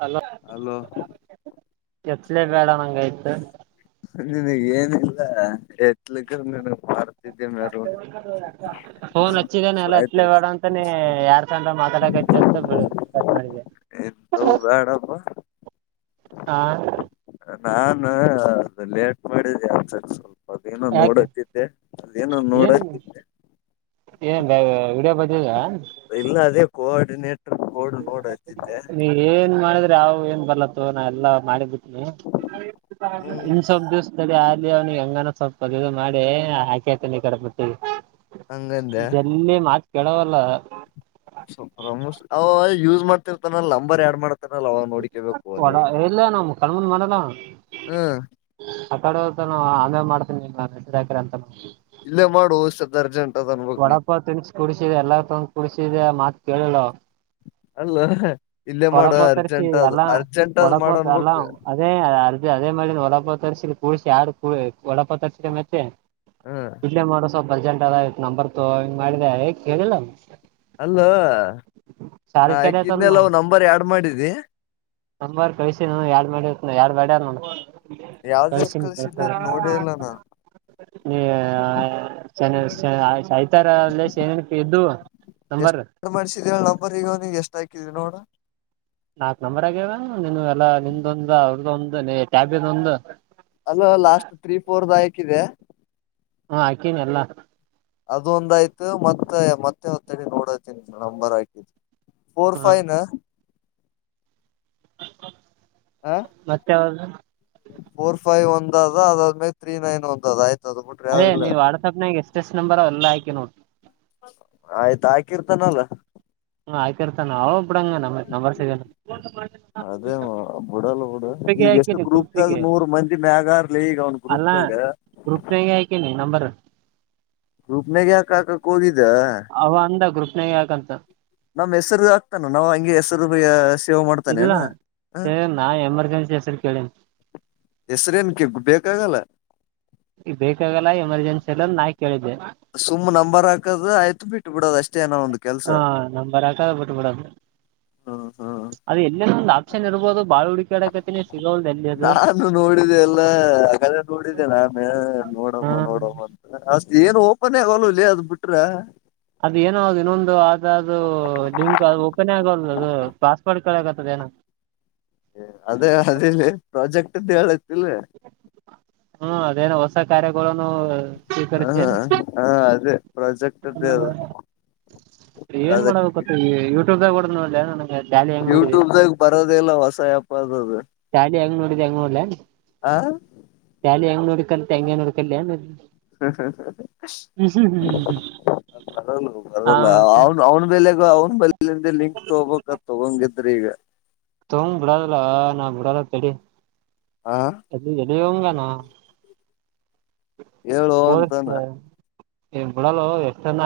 Hello hello [unintelligible] ಕೆಳ್ಸ್ ಅಲೇ ಬೇಡನಂಗಾಯ್ತೆ. ನಿನಗ್ ಏನು ಇಲ್ಲ ಎತ್ಲಿಕ್ಕ [unintelligible] ಮೆರವಣಿ ಫೋನ್ ಹಚ್ಚಿದನೆ ಎತ್ಲೊ ಆಯ್ತ್ರಿ ಬ್ಯಾಡೋ ಅಂತಾನೇ ಯಾರ್ ತಂಡ ಮಾತಾಡಕೖತಿ ಅಂತ ಬಿ ಕಟ್ ಮಾಡಿದೆೆ. ಎಂತವು ಬ್ಯಾಡಪ್ಪ ಹಾ ನಾನ ಲೇಟ್ ಮಾಡಿದ್ದೆ [unintelligible] ಅದೇನೊ ಯಾಕೆ ನೋಡಕ್ಕಿದ್ದೆ ಅಲ್ಲೇನೊ ನೋಡತ್ತಿದ್ದೆ. ಏನಂದ ವಿಡಿಯೊ ಇಲ್ಲ ಅದೇ ಕೋಡ್ ನೆಟ್ ಬೋರ್ಡ್ ಬೋರ್ಡ್ ಅಚ್ಚಿದ್ದೆ. ಯಾವು ಏನ್ ಬರ್ಲತ್ತೋ ನಾ ಎಲ್ಲ ಮಾಡಿದ್ದಿ ಹ್ಮ್ ಇನ್ನ್ ಸ್ವಲ್ಪ್ ದಿವ್ಸ್ ತಡಿ ಆ ಅಲ್ಲಿ ಅವ್ನಿಗೆ ಹೆಂಗನ ಸ್ವಲ್ಪ ಅದಿದು ಮಾಡಿ ಹಾಕಿ [unintelligible] ಅಂಗಂದ್ಯ ಓ [unintelligible] ಮಾಡ್ತಿರ್ತಾನಲ್ ನಂಬರ್ ಆಡ್ ಮಾಡ್ ನ ಅವ ನೋಡಿಕಬೇಕು ಅನಿ. ಒಡ [unintelligible] ಹಾ ಆ ಕಡೆ ಹೋತಾನವ ಹಂಗೆ ಮಾಡ್ತಿನಿ [unintelligible] ಅಂತಾನವ. ಇಲ್ಲೇ ಮಾಡು ಸಿದರ್ಜೆಂಟ್. ವಡಾ ಪಾವ್ ತಿನ್ಸಿ ಕುಡ್ಸಿದೆ ಎಲ್ಲ ತಂದ್ ಕುಡ್ಸಿದೆ ಮತ್ತ್ ಕೇಳಿಲ. ಅಲ್ಲೊ ವಡಾ ಪಾವ್ ತರ್ಸಿ ಎಲ್ಲಾ ಅದ್ ವಡಾ ಮಾಡ ಪಾವ್ ಎಲ್ಲಾ ಅನ್ಬಕ್ ಅದೇ ಅರ್ ಅದೇ ಮಾಡೀನಿ ವಡಾ ಪಾವವ ತರ್ಸಿನಿ. [unintelligible] ವಡಾಪಾವ್ ತರ್ಸಿದಿಯ ಮತ್ತೆ ಹ್ಮ್ ಇಲ್ಲೆ ಮಾಡು. ಸ್ವಲ್ಪ ಅರ್ಜೆಂಟ್ ಆದ ನಂಬರ್ ತೊಗೊ ಹಿಂಗ್ ಮಾಡಿದೆ ಕೇಳಿಲ್ಲ. ಅಲ್ಲೋ ನಾ ಸಾರಿ ಕರಿ ಆತದ್ನು ಹಾಕಿಂದೆಲ್ಲ ನಂಬರ್ ಯಾವ್ ಟ್ ಮಾಡಿದ್ದಿ? ನಂಬರ್ ಕಳಿಸಿನ ಯಾಡ್ ಮಾಡಿ ಯಾಡ್ ಮಾಡ್ಯಾರ ನ ಯಾವ್ದ ಯಾವ್ದ್ ಕಳ್ಸಿನಿ ಕಳ್ಸ ಕಳ್ಸಿದ್ದೆ ನೋಡೇ ಇಲ್ಲ ನಾ [unintelligible] ಇದ್ದು ನಂಬರ್. ಎಷ್ಟ ಮಾಡ್ಸಿದ ಹೇಳ ನಂಬರ್ ಈಗ ಅವನಿಗೆ ಎಷ್ಟ ಹಾಕಿದಿ ನೋಡ ಹತ್ ನಂಬರ್ ತಗ್ಯಲಾ ನೀನು ಎಲ್ಲ ನಿಂದೊಂದ ಅವ್ರದೊಂದ ಅದ ನೀ ಟ್ಯಾಬಿದೊಂದು. ಕ್ಕಿದೆ. ಹಾ ಹಾಕೀನಿ ಎಲ್ಲ. ಅದೊಂದಾಯ್ತು ಮತ್ತ ಮ ಮತ್ತೆ ತಡಿ ನೋಡತನ್ ನಂಬರ್ ಹಾಕಿ ಫೋರ್ ಹಾ ಫೈವ್ ನ ಮತ್ತೆ ಅವ್ರ್ದು. ಫೋರ್ ಫೈವ್ ಒಂದ ಅದ ಅದಾದ್ಮೇಲೆ ತ್ರೀ ನೈನ್ ಒಂದ ಅದ ಆಯ್ತು. ಅದೇ ನೀವು ವಾಟ್ಸಾಪ್ನಾಗ ಎಷ್ಟ್ ಎಷ್ಟ್ ನಂಬರ್ ಅವ್ ಅವೆಲ್ಲ ಆತು. [unintelligible] ಆಯ್ತು ಹಾಕಿರ್ತಾನಲ್ಲ. ಹ ಹಾಕಿರ್ತಾನ ಅವ ಬಿಡಂಗ ನ ನಂಬರ್ ಸಿಗಲ್ಲ. ಅದೇ ಬಿಡಲ್ಲ ಬಿಡು ಗ್ರೂಪಿಗೆ ಈಗ ಎಷ್ಟು ಹಾಕೀನಿ ಗ್ರೂಪದಾಗ ಗ್ರೂಪಿಗೆ ನೂರ್ ಮಂದಿ ಮ್ಯಾಗ. ಅಲ್ಲ ಗ್ರೂಪ್ನಗೆ ಆಕೇನಿ ನಂಬರು. ಗ್ರೂಪ್ನಗ ಯಾಕ್ ಹಾಕಾಕ್ ಹೋದಿ ಅವ ಅಂದ ಗ್ರುಪ್ ಯಾಕಂತ ನಮ್ ಹೆಸರು ಆಗ್ತಾನು ನಾವ್ ಹಂಗೆ ಹೆಸರು ಸೇವ್ ಇಲ್ಲ ಮಾಡ್ತಾನೇನ ಹ ನಾ ಎಮರ್ಜೆನ್ಸಿ ಹೆಸ್ರು ಕೇಳಿನಿ. ಹೆಸ್ರೇನ್ಕೆ ಬೇಕಾಗಲ್ಲ. ಈಗ ಬೇಕಾಗಲ್ಲ ಎಮರ್ಜೆನ್ಸಿ ಇಲ್ಲ ನಾಯ್ ಕೇಳಿದ್ದೆ ಸುಮ್ಮ್ ನಂಬರ್ ಹಾಕದು ಆಯ್ತು ಬಿಟ್ಟು ಬಿಡೋದು ಅಷ್ಟೇ ಏನೋ ಒಂದು ಕೆಲ್ಸ ಹ ನಂಬರಾಕದ್ ಬಿಟ್ಟ್ಬಿಡದು ಹ್ಮ್ ಹ್ಮ್ ಅದು ಎಲ್ಲನ ಒಂದ್ ಆಪ್ಷನ್ ಇರ್ಬೊದು ಬಾಳ ಹು ನಾನು ನೋಡಿದೆೆ ಎಲ್ಲ ಆ ಕಡೆ ನೋಡಿದ್ದೆ ನಾನೇ. ನೋಡಮ್ಮ ಹಾ ನೋಡಮ್ಮ ಅಂತ ಅಷ್ಟೇನು [unintelligible] ಅದ್ ಬಿಟ್ರ. ಅದ ಏನೊ ಅದಿನ್ನೊಂದು ಅದದು ಲಿಂಕ್ ಅದು ಓಪನ್ನೇ ಆಗೊಲ್ದು ಅದು ಪಾಸ್ವರ್ಡ್ ಕೇಳಗತ್ತದೇನೊ. ಅದೇ ಅದಿಲ್ಲಿ ಪ್ರಾಜೆಕ್ಟ್ ಮತ್ತೇಳ. ಹ್ಮ ಅದೇನೊ ಹೊಸ್ ಹೊಸ ಕಾರ್ಯಗಳನ್ನು ಹ ಸ್ವೀಕರಿಸ್ತೇನ್ ಹ ಅದೇ ಪ್ರಾಜೆಕ್ಟ್ ಅದೇ ಹ ಏನ್ ಅದ ಮಾಡಬೇಕತ್ತಿದಿ ಯೂಟ್ಯೂಬ್ದಾಗ್ [unintelligible] ಯೂಟ್ಯೂಬ್ದಾಗ್ ಬರೋದೆ ಇಲ್ಲ ಹೊಸ ಆಪ್. ಪಾದದೆ. ಶಾಲಿ ಹೆಂಗ ನೋಡಿದೆ ಹಂಗ್ ನೋಡ್ಲ ಹ ಶಾಲಿ ಹೆಂಗ್ ನೋಡ್ ಕ್ಕಂತೆ ಹಂಗೆ ನೋಡ್ಕಲ್ಯನು. ಬರಲ್ಲ ಅವ್ನು ಹ ಬರಲ್ಲ ಮತ್ತೆ ಅವ್ನ್ ಅವ್ನ್ ಬೆಲೆಗೂ ಅವನ್ ಬೆಲೆಲಿಂದ ಲಿಂಕ್ ತಗೋಬೇಕ್ ಅದ್ ತಗೊಂಗಿದ್ರೀಗ. ತೋಂಗ್ ಬಿಡದಲ್ಲ ನಾ ಬಿಡಲ್ಲ ತಡಿ. ಹಾ ದಿವಂಗನ? ಹೇಳು ಅಂತಾನೆ. ಏ ಬಿಡಲ್ಲೋ ತನ್ನ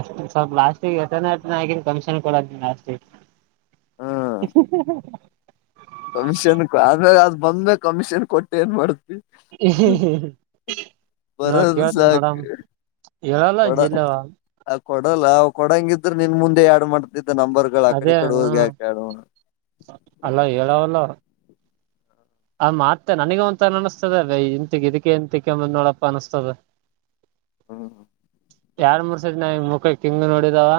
ಎಷ್ಟ್ ಸ್ವಲ್ಪ ಲಾಸ್ಟಿಗೆ ಎತನ ಆಗಿ ಕಮಿಷನ್ ಕೊಡದ ಲಾಸ್ಟಿಗ್. ಹ್ಮ್ [unintelligible] ಕಮಿಷನ್ ಆದ್ರೆ ಅದ್ ಬಂದ್ಮೇಲ್ ಕಮಿಷನ್ ಕೊಟ್ಟು ಏನ್ ಮಾಡುದ್ ನಾ ಬರೋದು ಕೇಳ್ತಿ ಸಾಕ ನಡಮ್. ಕೊಡ ಅದ್ ಕೊಡಲ್ಲ ಕೊಡಂಗಿತ್- ದ್ರ್ ನಿನ್ ಮುಂದೆ ಎಡ್ ಮಾಡ್ ತಿದ್ದ ನಂಬರ್ಗಳ್ ಆಕಡೆ ಅದೇ ಈಕಡೆ ಹ ಹೋಗಿ ಯಾಕ್ [unintelligible] ಅಲ್ಲ ಹೇಳಾವಲ್ಲ. ಆ ಮಾತ್ತ ನನಗ ಒಂತರ ಅನಿಸ್ತದೆ ಇಂತ ಇದಕ್ಕೆ ಇಂತಿಕಂಬಂದ್ ನೋಡಪ್ಪ ಅನಸ್ತದ. ಹ್ಮ್ ಯಾರ ಮುರ್ಸರಿ ನ ಮುಕ ಕಿಂಗ್ ನೋಡಿದಾವ.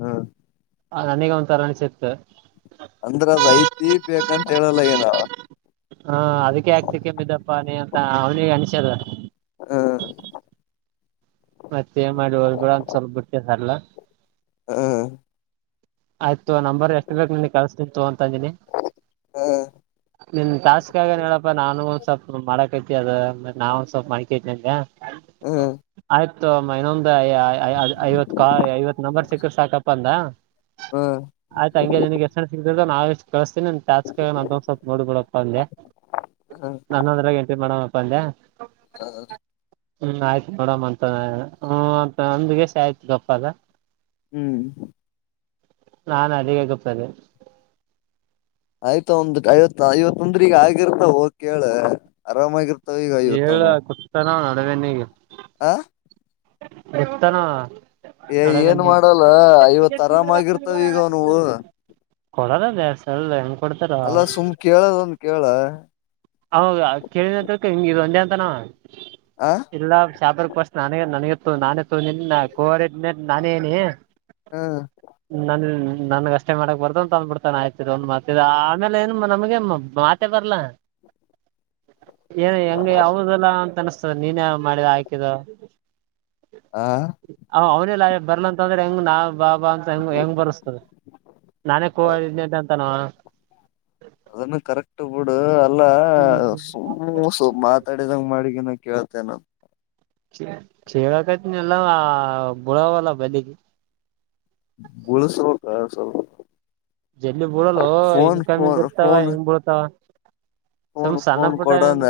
ಹಾ ಆ ನನಗ ಒಂಥರಾ ಅನಿಸಿತ್ತ. ಅಂದ್ರ ಅದ ಐತಿ ಬೇಕಂತ ಹೇಳಲ್ಲ ಆಗ್ಯಾನವ. ಹ ಅದಕ್ಕೆ ಯಾಕ್ ತಿಕ್ಕೆಂಬಿದ್ದಪ್ಪ ನೀ ಅಂತ ಅವ್ನಿಗೆ ಅನ್ಸದ ಹ್ಮ ಮತ್ತೇನ್ ಮಾಡಿ ಹೋಗ್ಬಿಡ್ಲಾ ಅಂತ ಸ್ವಲ್ಪ ಬಿಟ್ಟಿದಾರ್ಲ. ಹ ಆಯ್ತ್ ತುಗೊ ನಂಬರ್ ಎಷ್ಟ ಬೇಕ್ ನಿನಗ ಕಲ್ಸತಿನ ತಗೊ ತಂದಿನಿ ಹ್ಮ್ [unintelligible] ನಿನ್ ಟಾಸ್ಕ್ ಆಗಾನ ಹೇಳಪ್ಪಾ ನಾನು ಸ್ವಲ್ಪ ಮಾಡಕೈತಿ ಅದ ನಾವು ಸ್ವಲ್ಪ್ ಮಾಡ್ಕ್ಯಂತ್ನಿ ಅನ್ನೇ ಹ ಆಯ್ತು ತುಗೊ ಮ ಇನ್ನೊ ದ ಐ ಐವತ್ ಕಾಲ್ ಐವತ್ ನಂಬರ್ ಸಿಕ್ರ ಸಾಕಪ್ಪ ಅಂದ [unintelligible] ಹ್ಮ್ ಹ್ಮ್ ಆಯ್ತ್ ಹಂಗೆ ನಿನಗೆ ಹೆಸರ ಸಿ ದ ನಾವೆಷ್ ಕಳಿಸತೀನಿ ನನ್ನ ಟಾಸ್ಕನ್ಯಾಗ ನಂದೊಂದ್ ಸ್ವಲ್ಪ ನೋಡ್ಬಡಪ್ಪ ಅಂದ್ಯ [unintelligible] ಹ್ಮ್ ನನ್ನ ಅದ್ರಗೆ ಎಂಟ್ರಿ ಮಾಡೋ ಪ್ಪಂದ್ಯ ಹಾ ಹ್ಮ್ ಆಯ್ತ್ ನೋಡಮ್ ಅ ತ ಹೂ ಅಂತ ಅಂದಗೆಸಿ ಆಯ್ತು ಗಪ್ಪದ ಹ್ಮ್ [unintelligible] ನಾನ್ ಅಲ್ಲಿಗೆ ಗಪ್ ಆದೆ. ಆಯ್ತ್ ಅವನ್ದು ಐವ ಐವತ್ತಂದ್ರ ಈಗ ಆಗಿರ್ತವ ಹೋಗ್ ಕೇಳ ಅರಮಾಗಿರ್ ಹೇಳ ಕುತ್ತಾನ ಅವ ತಗನ್ನಿಗ ಹ [unintelligible] ಕುತ್ತಾನವ ಏ ಏನ್ ಮಾಡಲ್ಲ ಐವತ್ ಆರಾಮಾಗಿರ್ತವ ಈಗ ಅವನ್ವು. ಏ ಸಲ್ ಕೊಡ್ತಾರ ಅಲ್ಲ ಸುಮ್ ಕೇಳದೊಂದ್ ಕೇಳ ಹೌದ ಕೇಳಿದ್ನಂತ ತಿಳ್ಕ ಹಿಂಗ್ ಇದೊಂದೇ ತನವ [unintelligible] ಆ ಇಲ್ಲ ಶಾಪರ್ ಫಸ್ಟ್ ನಾನೇ ನನಗೆ ತು ನಾನೇ ತಗೊಂದೀನಿ ನಾ ಕೋಆರ್ಡಿನೇಟ್ ನಾನೇನಿ [unintelligible] ಹ್ಮ ನಾನು ನನ್ಗ ಅಷ್ಟೇ ಮಾಡಕ್ ಬರ್ತ ಅಂದ್ಬಿಡ್ತನ ಆಯ್ತ್ ಇದೊಂದ್ ಮಾತ ಆಮೇಲೆ ಏನ್ ನಮಗೆ ಮಾತೆ ಬರ್ಲಾ [unintelligible] ಏನು ಹೆಂಗ ಯಾವದಲ್ಲ ಅಂತ ಅನಸ್ತದೆ ನೀನ್ ಮಾಡಿದ ಆಕಿದ [unintelligible] ಆ ಹ ಅವ ಲಾ ಬರ್ಲಂತ ಅಂದ್ರೆ ಹೆಂಗ್ ನಾ ಬಾಬಾ ಅಂತ ಹೆಂಗ ಹೆಂಗ್ ಬರ್ಸ್ತದೆ [unintelligible] ನಾನೇ ಕೋಆರ್ಡಿನೇಟ್ ಅಂತನ ಅವ. ಅದುನು ಕರೆಕ್ಟ್ ಬುಡು ಎಲ್ಲ ಹ್ಮ್ ಸುಮ್ ಸೂ ಮಾತಾಡಿದಂಗ ಮಾಡಿಗಿನ ಕೇಳ್ ತೇನು ಚೆ ಚಕೇಳಕತ್ನಿ ಅಲ್ಲ ಬುಳವಲ್ಲ ಬಲ್ಲಿ ಉಳಿಸಬೇಕು ಸ್ವಲ್ಪ. ಜಲ್ಲಿ ಬೀಳಲ್ಲೋ ಇನ್ ಫೋನ್ ಕಮ್ಮಿಂಗ ಫೋನ್ ಇರ್ತಾವ ಫೋನ್ ಹೆಂಗ್ ಬೀಳ್ತಾವ ಫೋನ್ ಸುಮ್ ಸಣ್ಣ ಫೋನ್ ಪುಟ್ಟ ಕೊಡನ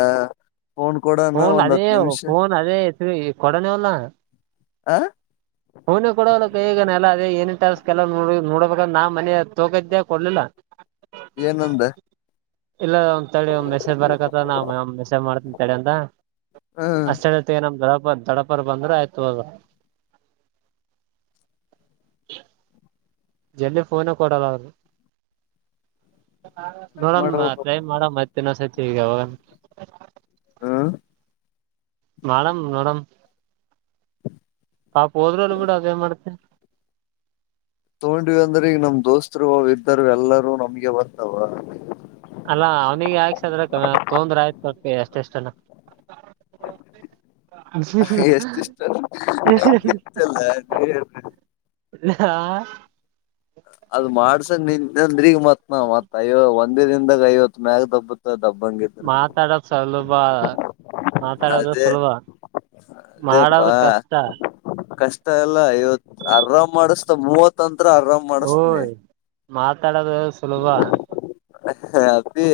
ಫೋನ್ ಕೊಡನು ಒಂದ್ ಹತ್ತು ನಿಮಿಷ. ಸರಿ ಕೊಡನವಲ್ಲ. ಆ ಫೋನ್ ಕೊಡವಲ ಕೈಗೆ ನ ಎಲ್ಲಾ ಅದೇ ಏನೇನ್ ಟಾಸ್ಕ್ ಎಲ್ಲಾ ನೋಡಿ ನೋಡಬೇಕಂದ ನಾ ಮನೆ ತಗೋಕತ್ಯ ಕೊಡ್ಲಿಲ್ಲ. ಏನಂದ ಇಲ್ಲ ಒಂದ್ ತಡಿ ಒಂದ ಮೆಸೇಜ್ ಬರಕತ್ತದ ನಾ ಒಂದ ಮೆಸೇಜ್ ಮಾಡ್ತನಿ ತಡಿ ಅಂದ ಹ್ಮ ಅಷ್ಟತ್ತ ನಮ್ಮ ದೊಡ್ಡಪ್ಪ ಬಂದ್ ದೊಡ್ಡಪ್ಪರ್ ಬಂದ್ರೆ ಆಯ್ತ್ ಹೋಗು. [inaudible] ಜಲ್ದಿ ಫೋನು ಕೊಡಲ್ಲ ಅವನು ಹಂಗ್ ನೋಡಮ ಮಾಡ್ಬೇಕ ಟ್ರೈ ಮಾಡನ ಮತ್ತ ಇನ್ನೊಂದ್ ಸತಿ ಈಗ್ ಯಾವಾಗ ಹಾ ಮಾಡಮ್ ನೋಡಮ ಪಾಪ್ ಹೋದ್ರಲ್ಲ ಬಿಡ ಅದೇನ್ ಮಾಡ್ತಿ. ತಗೊಂಡ್ವಿ ಅಂದ್ರೆ ಈಗ ನಮ್ ದೋಸ್ತರು ಅವ ಇರ್ತಾರೆ ಎಲ್ಲರೂ ನಮ್ಗೆ ಬರ್ತಾವ. ಅಲ್ಲಾ ಅವ್ನಿಗೆ ಯಾಕ್ಸದ್ರ ತೊಂದ್ರ ಆಯ್ತು [unintelligible] ಎಷ್ಟಿಷ್ಟ [unintelligible] ಆ ಅದ್ ಮಾಡ್ಸಕ್ ನಿಂತ್ ಅಂದ್ರೀಗ್ ಮತ್ನಾ ಮತ್ ಅಯ್ಯೋ ಒಂದೇ ದಿನದಾಗ ಐವತ್ ಮ್ಯಾಗ ದಬ್ಬತ್ದ ಮಾತಾಡೋದ್ ಸುಲಭ ಮಾತಾಡೋದ ಅದೇ ಸುಲಭ ಮಾಡೋದ ಕಷ್ಟ. ತ ಎಲ್ಲ ಐವತ್ತು ಆರಾಮ್ ಮಾಡಿಸ್ತ ಮೂವತ್ಂತ್ರ ಅರ ಮಾಡುಸ್ತೀನಿ ಮಾತ್ ಮಾತಾಡೋದು ಸುಲಭ ಹ ಅಪ್ಪಿ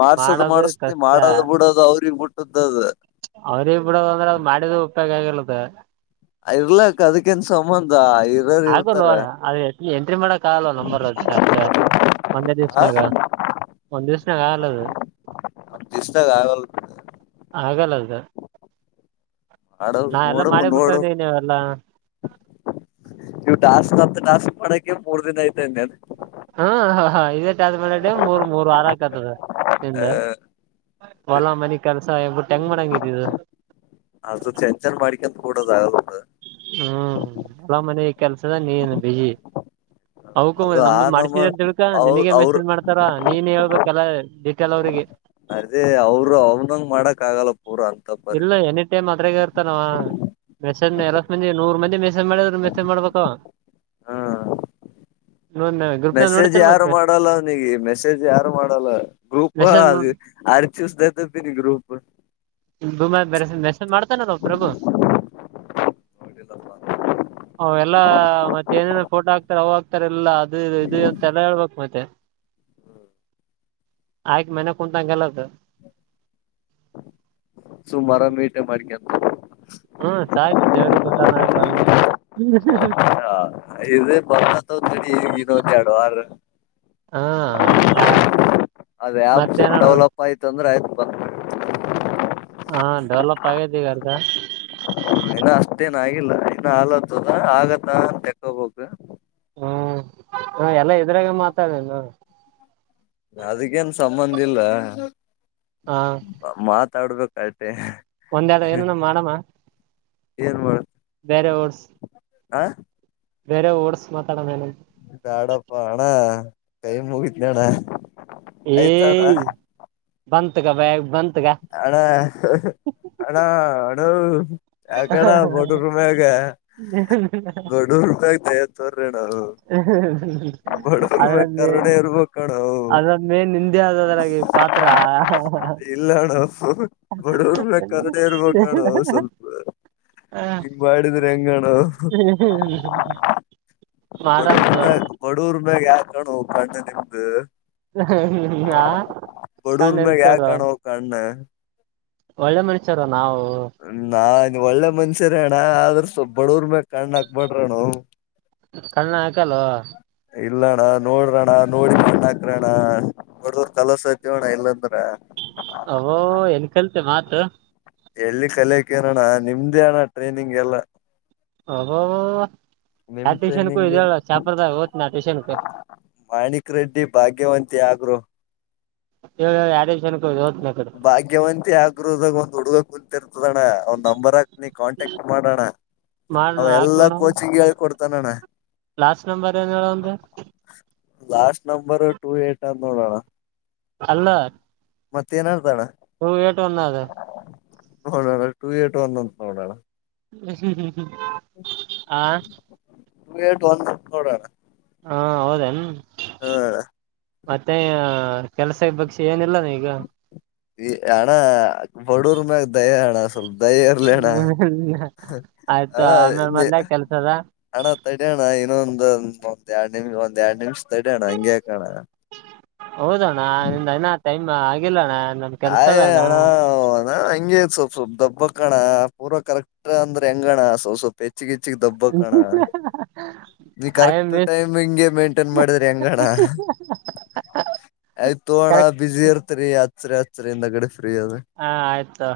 ಮಾಡ್ಸದ ಮಾಡೋದು ಮಾಡಿಸ್ತೀನಿ ಕಷ್ಟ ಮಾಡದ ಬಿಡದು ಅವ್ರಿಗೆ ಬಿಟ್ಟ ಅವ್ರಿಗೆ ಬಿಡದ ಅಂದ್ರೆ ಅದು ಮಾಡಿದ [unintelligible] ಇರ್ಲಾಕ್ಕ ಅದಕ್ಕನ್ ಸಂಬಂಧ ಇರೋರ್ ಆಗಲ್ವ ಇರ್ತಾರ ಅಣ್ಣಾ ಅದು ಏ ಎಂಟ್ರಿ ಮಾಡಕ್ ಆಗಲ್ಲ ನಂಬರ್ ಅಷ್ಟೆ ಒಂದೇ ಆ ದಿವ್ಸನಾಗ ಒಂದ್ ದಿವಸ ಒಂದಿವ್ಸ್ನಾಗಲ್ಲ ಅದು. ದಿಸದಾಗ ಆಗಲ್ಲ. ಆಗಲ್ಲ ಅದ ಮಾಡೋ ನಾವೆಲ್ಲಾ ನೋಡ ಮಾಡೇ ಬಿಟ್ಟಿವಿ ನೋಡು ದೀ ನೀವೆಲ್ಲಾ. ಮತ್ತ ಟಾಸ್ಕ್ ಮಡಕ್ಕೆ ಮೂರ್ ದಿನ ಆಯತು ಹಾ ಹ ಹಾ ಇದೇ ಟಾಸ್ಕ್ ಮಾಡದೇ ಮೂರ್ ಮೂರು ವಾರ ಆಗ್ [unintelligible] [unintelligible] ಸ ಬುಟ್ಟು ಹೆಂಗ್ ಮಾಡಂಗಿದಿದು. ಅದು ಟೆನ್ಶನ್ ಮಾಡ್ಕ್ಯಂತ್ ಕೂಡದ ಆಗಲದು ಬಿಡು ಹ್ಮ್ ಹೊಲ ಮನೆ ಕೆಲ್ಸದ ನೀನ್ ಏನ್ ಬಿಜಿ ಅವುಕುವೆ ಅದು ಆ ನಮ್ದುನ್ ನಮ್ಮ ಮಾಡಿಸಿದ ಅಂತ್ ತಿಳ್ಕಾ ಅವ ನಿನಗೆ ಅವ್ರ ಮೆಸೇಜ್ ಮಾಡ್ತಾರ ನೀನ್ ಹೇಳ್ಬೇಕು. ಕೆಲ ಡೀಟೇಲ್ ಅವ್ರರಿಗೆ. ಅದೇ ಅವರು ಅವ್ನಗ್ ಮಾಡಕ್ ಆಗಲ್ಲ ಪೂರ ಅಂತ ಪರಿ ಇಲ್ಲ ಎನಿ ಟೈಮ್ ಅದ್ರಾಗ ಇರ್ತಾನವ. ಮೆಸೇಜ್ ಅರವತ್ ಮಂದಿ ನೂರ್ ಮಂದಿ ಮೆಸೇಜ್ ಮಾಡಿದ್ರ ಮೆಸೇಜ್ ಮಾಡ್ಬೇಕ ಅವ ಹಾ ಮೆಸೇಜ್ ಯಾರು ಮಾಡಲ್ಲ ಅವ್ನಿಗೆ ಮೆಸೇಜ್ ಯಾರು ಮಾಡಲ್ಲ ಗ್ರೂಪ್ ಅದ ಆಡ್ [unintelligible] ಗ್ರೂಪ್ [unintelligible] ಮೆಸೇಜ್ ಮಾಡ್ತಾನಲ್ಲ ಅವ ಪ್ರಭು ನೋಡಿಲ್ಲಪ್ಪ ಅವ ಎಲ್ಲಾ ಮತ್ತೆ ಏನೇನೋ ಫೋಟೋ ಅಕ್ ಅವಾಗ್ತಾರೆಲ್ಲ ಅದು ಇದು ಇದು ಅಂತೆಲ್ಲ ಹೇಳ್ಬೇಕು ಮತ್ತೆ. ಆಯ್ಕ್ ಮನೆಯಾಗ್ ಕುಂತಂಗಲ್ಲದು ಸೋಮವಾರ ಮೀಟೆ ಅಂಗಿ ಮಾಡ್ಕೋತಾರೆ. ಹ್ಮ ಸಾಕ್ ದೇವ್ರ ಕೊಟ್ಟಾನ ಕಣ್ಣು ಹ ಇದೆ ಬರ್ತೈತೆ ತಡಿ ಇನ್ನೊಂದು ಎರಡು ವಾರ ಹಾ ಅದ ಆಪ್ಸ್ ಮತ್ತೇನ್ ನಡ್ದದ ಡೆವಲಪ್ ಆಯ್ತ ಅಂದ್ರ ಆಯ್ತು. ಬ [inaudible] ಹಾ ಡೆವಲಪ್ ಅಗೈತಿ ಈಗ ಅರ್ಧ ಇನ್ನ ಅಷ್ಟೇನ್ ಆಗಿಲ್ಲ ಇನ್ನ ಆಲತ್ತದ ಆಗತ್ತ ಅಂತ ತಕ್ಕಬೇಕು ಹ್ಮ್ ಹ ಎಲ್ಲ ಇದರಾಗ ಮಾತಾಡನು ಅದಕ್ಕೇನ್ ಸಂಬಂಧ ಇಲ್ಲ ಮಾತಾಡ್ಬೇಕು ಒಂದ ಯಾಡ್ ಏನನ ಮಾಡಮಾ. ಏನ್ ಮಾಡ್ ಬ್ಯಾರೆ ಓರ್ಸ್. ಆ. ಬೇರೆ ಓಡ್ಸ್ ಮಾತಾಡಣೇನ. ಬ್ಯಾಡಪ್ಪಾ ಅಣಾ ಕೈ ಮುಗಿತೇನ್ ಅಣ್ಣಾ. ಏ ಬಂತಗ ಬಾಯಾಗ್ ಬ ಅಣಾ ಅಣಾ ಅನೋ ಯಾಕಣ್ಣ ಬಡುವರ ಮ್ಯಾಗ ಬಡುರ ಮ್ಯಾಗ. ತೋರ್ರಿ ಅಣ್ಣ ಬಡೂರ್ ಮ್ಯಾಗ ಅದರಾಗ ಮೆನ್ ಕರುಣೆ ಇರ್ಬೇಕ ಅಣ್ಣ ಅದರಾಗ ಮೇನ್ ನಿಂದ. ನಿಂದೆ ಅದಅದರಾಗ ಪಾತ್ರ ಇಲ್ಲ ಅಣ್ಣ ಬಡೂರ್ ಮ್ಯಾಗ ಕರುಣೆ ಇರ್ಬೇಕ ಅಣ್ಣ ಸ್ವಲ್ಪ ಹಾ ಹಾ. ಹಿಂಗ್ ಮಾಡಿದ್ರೆ ಹೆಂಗ ಅಣ್ಣ ಬಡವೂರ್ ಮ್ಯಾಲ್ ಬಡೂರ್. ನಮ್ಮ ಮ್ಯಾಲ ಯಾಕ ಅನ್ನೋ ಕಣ್ ನಿಮ್ದ ಆ ಕಣ್ಣ ಬಡೂರ್ ಮ್ಯಾಗ ಎಲ್ತಾರ ಯಾಕ ಅನೊ ಕಣ್ಣ. ಒಳ್ಳೆ ಮನುಷ್ಯರ. ನಾನ್ ಒಳ್ಳೆ ಮನ್ಷ ಸರಿ ಅಣ್ಣಾ ಆದ್ರ ಸೊಪ್ಪ ಬಡುರ್ ಮ್ಯಾಲ ಕಣ್ಣ ಹಾಕ್ಬ್ಯಾಡ್ರ ಅನೊ. ಕಣ್ಣ ಹಾಕಲ್ಲೋ. ಇಲ್ಲಾ ಅಣ್ಣಾ ನೋಡ್ರಣ್ಣ ನೋಡಿ ಕಣ್ಣ ಹಾಕ್ರನ್ನಾ ಬಡುರ ತಲಸ ಐತಿವ ಅಣ್ಣಾ ಇಲ್ಲಂದ ಅ ವೋ ಹೆಂಗ ಕಲ್ತೆ ಮಾ ತ ಎಲ್ಲಿ ಕಲಿಯಕ್ಕೆ ಎನ್ ಅಣ್ಣಾ ನಿಮ್ದೇ ಅಣ್ಣಾ ಟ್ರೈನಿಂಗ್ ಎಲ್ಲಾ. ಅಬಾಬಾಬಾ. ನಿಮ್ ಟ್ರೈನಿಂಗ್ಲಿ ಓದ್ತೀನಿ ಆ ಟ್ಯೂಷನ್ಕ್ ಮಾಣಿಕ್ ರೆಡ್ಡಿ ಭಾಗ್ಯವಂತಿ ಆಗ್ರೋ. ಹೇಳ್ ಹೇಳ್ ಯಾರಿಗ್ ಭಾಗ್ಯವಂತಿ ಆಕರೋದಾಗ ಒಂದ್ ಹುಡುಗ ಕುಂತಿರ್ತದಣ್ಣ ಅವ್ ನಂಬರ್ ಹಾಕ್ನಿ ಕಾಂಟ್ಯಾಕ್ಟ್ ಮಾಡ ಅಣ್ಣಾ ಮಾಡ್ ಅವ ಹಾಕ್ ಎಲ್ಲಾ ನೋಡಮ್ ಕೋಚಿಂಗ್ ಹೇಳಿಕೊಡ್ ತನ ಅಣ್ಣಾ. ಲಾಸ್ಟ್ ನಂಬರ್ ಏನ ಹೇಳ ಅವನ್ದ. ಲಾಸ್ಟ್ ನಂಬರ್ ಟೂ ಏಟ್ ಅಂದ ನೋಡ ಅಣ್ಣಾ. ಅಲ್ಲಾ. ಮತ್ ಏನ್ ಹೇಳ್ದನ. ಟೂ ಏಟ [unintelligible] ನೋಡಣ್ಣಾ ಟು ಏಟ್ ಒಂದಂತ್ ನೋಡಣ್ಣಾ. ಹ ಹ್ಮ್ ಹ್ಮ್ ಆ ಟು ಏಟ್ ಒನ್ ನೋಡಣ. ಹಾ ಹೌದೇನು? ಹ್ಮ ಮತ್ತೆ ಕೆಲ್ಸ ಬಗ್ಸೆ ಏನಿಲ್ಲಾನ್ ಈಗ. ಈ ಅಣ ಬಡೂರ್ ಮ್ಯಾಗ ದಯ ಅಣ್ಣ ಸ್ವಲ್ಪ ದಯೆ ಇರ್ಲಿಣ್ಣ ಆಯ್ತು ಅಣ ಆಮೇಲೆ ಮೊದ್ಲ ಕೆಲ್ಸದ ಅಣ ತಡಿಯಣ ಇನ್ನೊಂದು ಒಂದ್ ಯಾಡ್ ನಿಮ್ ಒಂದ್ ಯಾಡ್ ನಿಮ್ಷ್ ತಡಿಯಣ್ಣ ಹಿಂಗ್ಯಾಕಣ್ಣ. ಹೌದಣ್ಣ ನಿಮ್ದ್ ಅಣ ಟೈಮ್ ಆಗಿಲ್ಲಣ್ಣ. ನಮ್ ಕೆಲ್ಸ ಆಯ್ ಅದಣ್ಣ ಅಣ ಹೊ ನಾನ್ ಹಂಗೆ ಸ್ವಲ್ಪ್ ಸ್ವಲ್ಪ್ ದಬ್ಬಾಕಣ್ಣ ಪೂರ್ವ ಕರೆಕ್ಟ್ರ್ ಅಂದ್ರೆ ಹೆಂಗಣ ಸ ಸ್ವಲ್ಪ ಎಚ್ಚ್ ಹೆಚ್ಚಿಗಿಚ್ಚಗ ದಬ್ಬಕಣ ನೀ ಐ ಎಮ್ ಕರೆಕ್ಟ್ ಟೈಮ್ ಹಿಂಗೆ ಮೇಂಟೈನ್ ಮಾಡಿದ್ರೆಂಗಣ ಆಯ್ತ್ ತೋಣ್ಣ ಕರೆಕ್ಟ್ ಬಿಸಿ ಇರ್ತರಿ. ಸರಿ ಹಚ್ರಿ ನಗಡು ಹಾ ಆಯ್ತು.